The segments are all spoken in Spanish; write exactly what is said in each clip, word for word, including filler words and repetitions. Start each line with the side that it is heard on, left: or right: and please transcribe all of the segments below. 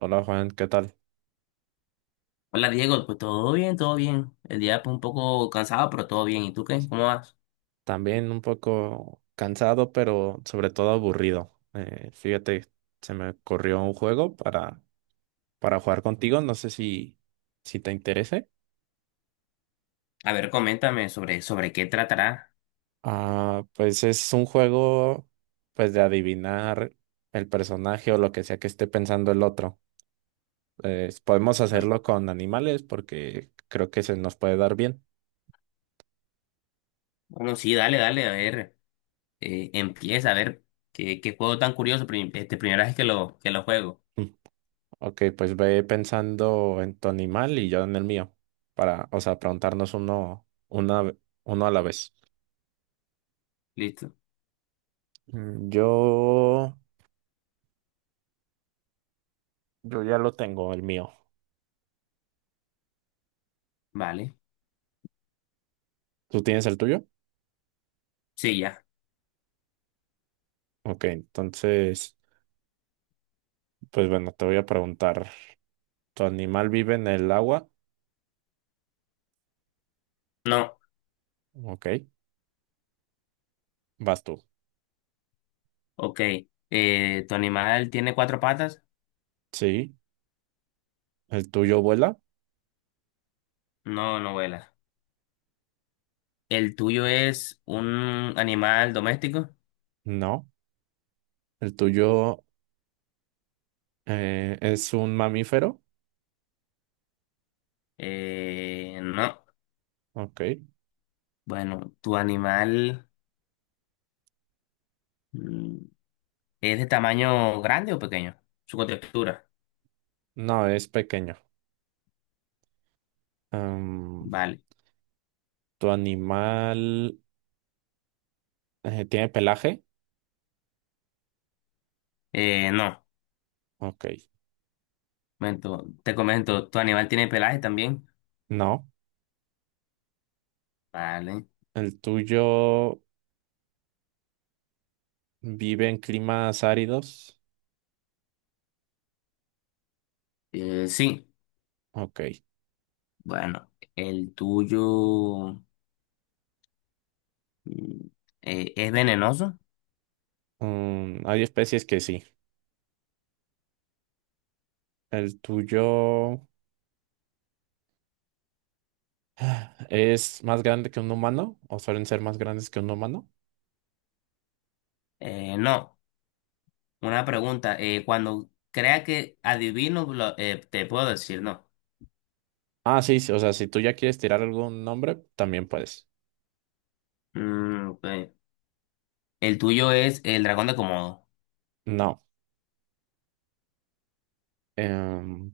right: Hola Juan, ¿qué tal?
left: Hola Diego, pues todo bien, todo bien. El día pues un poco cansado, pero todo bien. ¿Y tú qué? ¿Cómo vas?
right: También un poco cansado, pero sobre todo aburrido. Eh, fíjate, se me ocurrió un juego para, para jugar contigo, no sé si, si te interese.
left: A ver, coméntame sobre, sobre qué tratará.
right: Ah, pues es un juego pues de adivinar el personaje o lo que sea que esté pensando el otro. Eh, podemos
left: Bueno,
right: hacerlo con animales porque creo que se nos puede dar bien.
left: bueno, sí, dale, dale, a ver, eh, empieza a ver qué, qué juego tan curioso, prim- este primera vez que lo, que lo juego.
right: Ok, pues ve pensando en tu animal y yo en el mío, para, o sea, preguntarnos uno, una, ve- uno a la vez.
left: Listo,
right: Mm, Yo, yo ya lo tengo, el mío.
left: vale.
right: ¿Tú tienes el tuyo?
left: Sí, ya.
right: Ok, entonces, pues bueno, te voy a preguntar, ¿tu animal vive en el agua?
left: No,
right: Ok, vas tú.
left: ok. Eh, ¿tu animal tiene cuatro patas?
right: Sí, ¿el tuyo vuela?
left: No, no vuela. ¿El tuyo es un animal doméstico?
right: No. ¿El tuyo eh, es un mamífero?
left: Eh, no.
right: Ok,
left: Bueno, tu animal... mm, ¿Es de tamaño grande o pequeño? Su contextura.
right: no, es pequeño. Am,
left: Vale.
right: ¿Tu animal... Eh, ¿tiene pelaje?
left: Eh, no.
right: Ok.
left: Momento, te comento, ¿tu animal tiene pelaje también?
right: No.
left: Vale.
right: ¿El tuyo vive en climas áridos?
left: Eh, sí.
right: Ok.
left: Bueno, el tuyo, mm, eh, ¿es venenoso?
right: Mm, hay especies que sí. ¿El tuyo es más grande que un humano? ¿O suelen ser más grandes que un humano?
left: Eh, no. Una pregunta, eh, cuando crea que adivino, lo- eh, te puedo decir no.
right: Ah, sí, sí, o sea, si tú ya quieres tirar algún nombre, también puedes.
left: Mm, ok. El tuyo es el dragón de Komodo.
right: No. Em,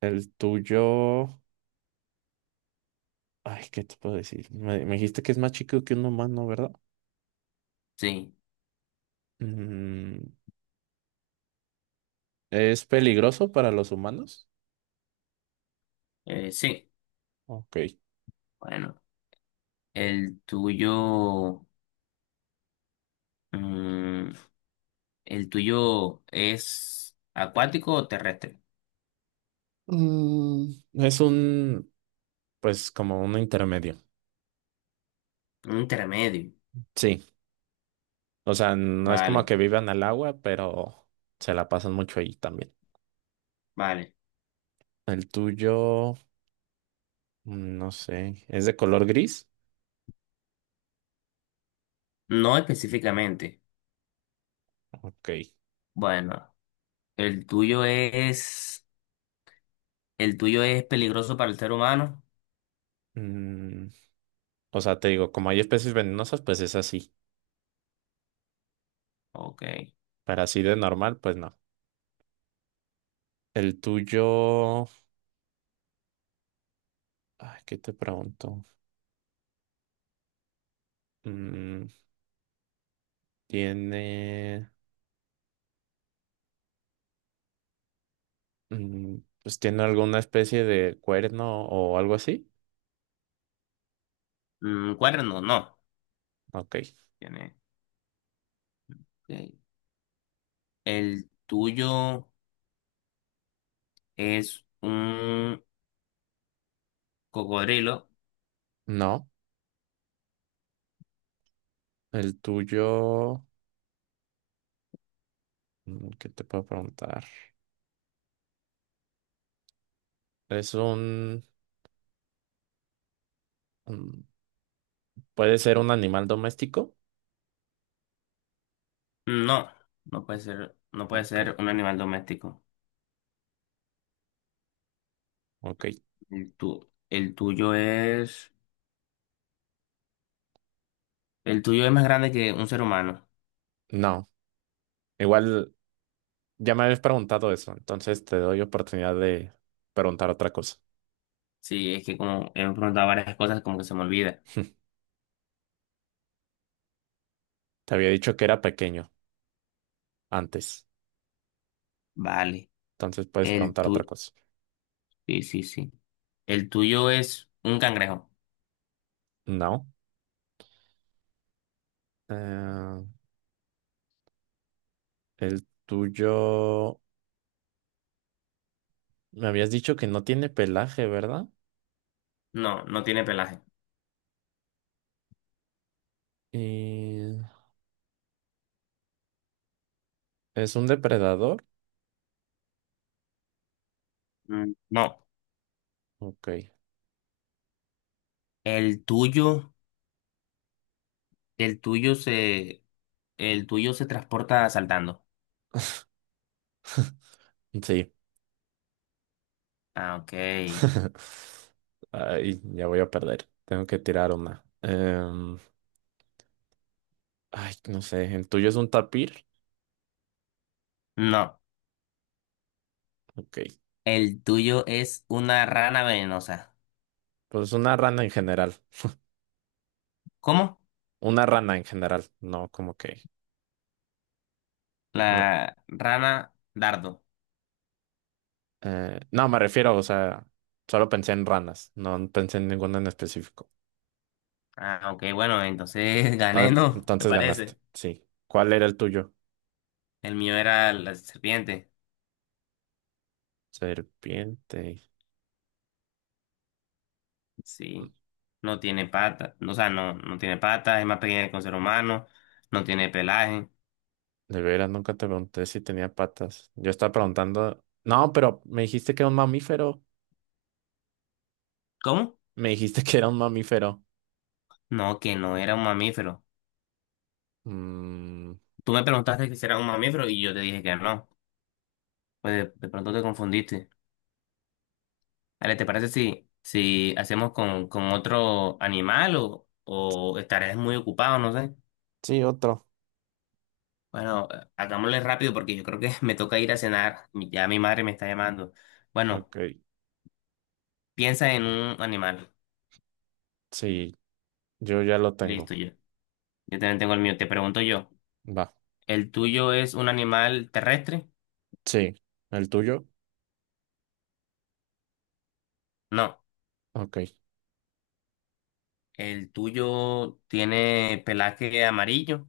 right: el tuyo... Ay, ¿qué te puedo decir? Me, me dijiste que es más chico que un humano, ¿verdad?
left: Sí.
right: Mm, ¿es peligroso para los humanos?
left: Eh, sí.
right: Ok.
left: Bueno. El tuyo, mm, ¿el tuyo es acuático o terrestre?
right: Mm, Es un, pues como un intermedio.
left: Un intermedio.
right: Sí, o sea, no es como
left: Vale,
right: que vivan al agua, pero se la pasan mucho ahí también.
left: vale.
right: El tuyo, mm, no sé, ¿es de color gris?
left: No específicamente.
right: Ok.
left: Bueno, ¿el tuyo es, ¿el tuyo es peligroso para el ser humano?
right: Mm, o sea, te digo, como hay especies venenosas, pues es así.
left: Ok.
right: Para así de normal, pues no. El tuyo, ay, ¿qué te pregunto? Mm, tiene, mm, pues tiene alguna especie de cuerno o algo así.
left: Mm, cuerno, no.
right: Ok.
left: Tiene. Ok. ¿El tuyo es un cocodrilo?
right: No. El tuyo, mm, ¿qué te puedo preguntar? Es un, un- ¿puede ser un animal doméstico?
left: No, no puede ser, no puede
right: Ok,
left: ser un animal doméstico.
right: ok.
left: El tu- el tuyo es, el tuyo es más grande que un ser humano.
right: No, igual ya me habías preguntado eso, entonces te doy oportunidad de preguntar otra cosa.
left: Sí, es que como hemos preguntado varias cosas, como que se me olvida.
right: Te había dicho que era pequeño antes,
left: Vale.
right: entonces puedes
left: El
right: preguntar
left: tu...
right: otra cosa.
left: Sí, sí, sí. El tuyo es un cangrejo.
right: No. Eh, el tuyo, me habías dicho que no tiene pelaje, ¿verdad?
left: No, no tiene pelaje.
right: Y es un depredador.
left: Mm, no.
right: Ok.
left: El tuyo, el tuyo se, el tuyo se transporta saltando.
right: Sí.
left: Ah, ok.
right: Ay, ya voy a perder. Tengo que tirar una. Em, ay, no sé. ¿El tuyo es un tapir?
left: No.
right: Ok.
left: El tuyo es una rana venenosa.
right: Pues una rana en general.
left: ¿Cómo?
right: Una rana en general. No, como que. una-
left: La rana dardo.
right: eh, no, me refiero, o sea, solo pensé en ranas. No pensé en ninguna en específico.
left: Ah, ok, bueno, entonces gané,
right: Entonces,
left: ¿no? ¿Te
right: entonces ganaste.
left: parece?
right: Sí. ¿Cuál era el tuyo?
left: El mío era la serpiente.
right: Serpiente.
left: Sí, no tiene patas, o sea, no, no tiene patas, es más pequeña que un ser humano, no tiene pelaje.
right: De veras, nunca te pregunté si tenía patas. Yo estaba preguntando. No, pero me dijiste que era un mamífero.
left: ¿Cómo?
right: Me dijiste que era un mamífero.
left: No, que no era un mamífero.
right: Mm,
left: Tú me preguntaste que si era un mamífero y yo te dije que no. Pues de, de pronto te confundiste. Ale, ¿te parece si, si hacemos con, con otro animal o, o estarás muy ocupado, no sé?
right: Sí, otro.
left: Bueno, eh, hagámosle rápido porque yo creo que me toca ir a cenar. Mi- ya mi madre me está llamando. Bueno,
right: Ok,
left: piensa en un animal.
right: sí, yo ya lo tengo.
left: Listo, yo. Yo también tengo el mío. Te pregunto yo.
right: Va,
left: ¿El tuyo es un animal terrestre?
right: sí. ¿El tuyo?
left: No.
right: Ok.
left: ¿El tuyo tiene pelaje amarillo?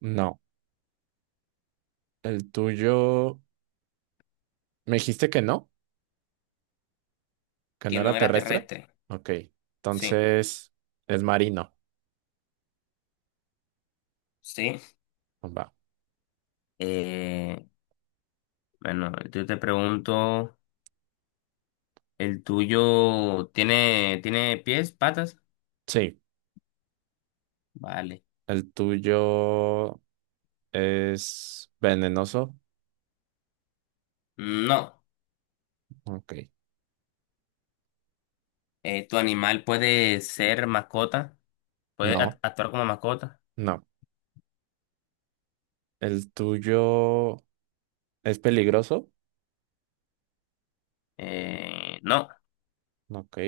right: No. ¿El tuyo? ¿Me dijiste que no? ¿Que
left: Que
right: no
left: no
right: era
left: era
right: terrestre?
left: terrestre.
right: Ok.
left: Sí.
right: Entonces, es marino.
left: Sí.
right: Va.
left: Eh, bueno, yo te pregunto, ¿el tuyo tiene, ¿tiene pies, patas?
right: Sí.
left: Vale.
right: ¿El tuyo es venenoso?
left: No.
right: Ok.
left: Eh, ¿tu animal puede ser mascota? ¿Puede act-
right: No,
left: actuar como mascota?
right: no. ¿El tuyo es peligroso?
left: Eh, no.
right: Ok.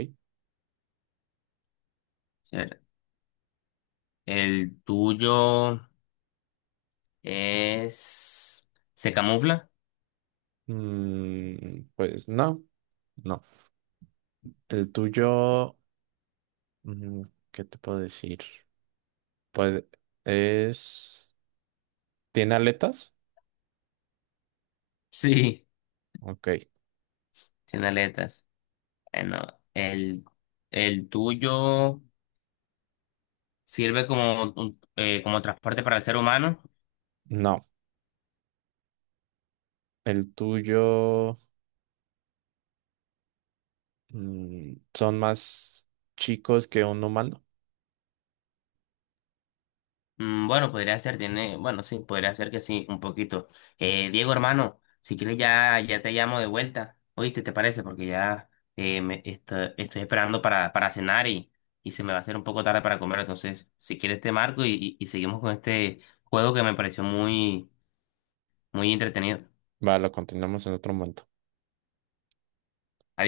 left: Ser- ¿El tuyo es... ¿se camufla?
right: Mm, pues no, no. El tuyo, mm, ¿qué te puedo decir? Pues es... ¿Tiene aletas?
left: Sí.
right: Ok.
left: Tiene aletas. Bueno, el, el tuyo sirve como, un- eh, como transporte para el ser humano.
right: No. El tuyo, mm, son más chicos que un humano.
left: Mm, bueno, podría ser, tiene, bueno, sí, podría ser que sí, un poquito. Eh, Diego, hermano, si quieres ya, ya te llamo de vuelta. ¿Oíste, te parece? Porque ya eh, me, esto- estoy esperando para, para cenar y, y se me va a hacer un poco tarde para comer. Entonces, si quieres te marco y, y y seguimos con este juego que me pareció muy, muy entretenido.
right: Va, lo continuamos en otro momento.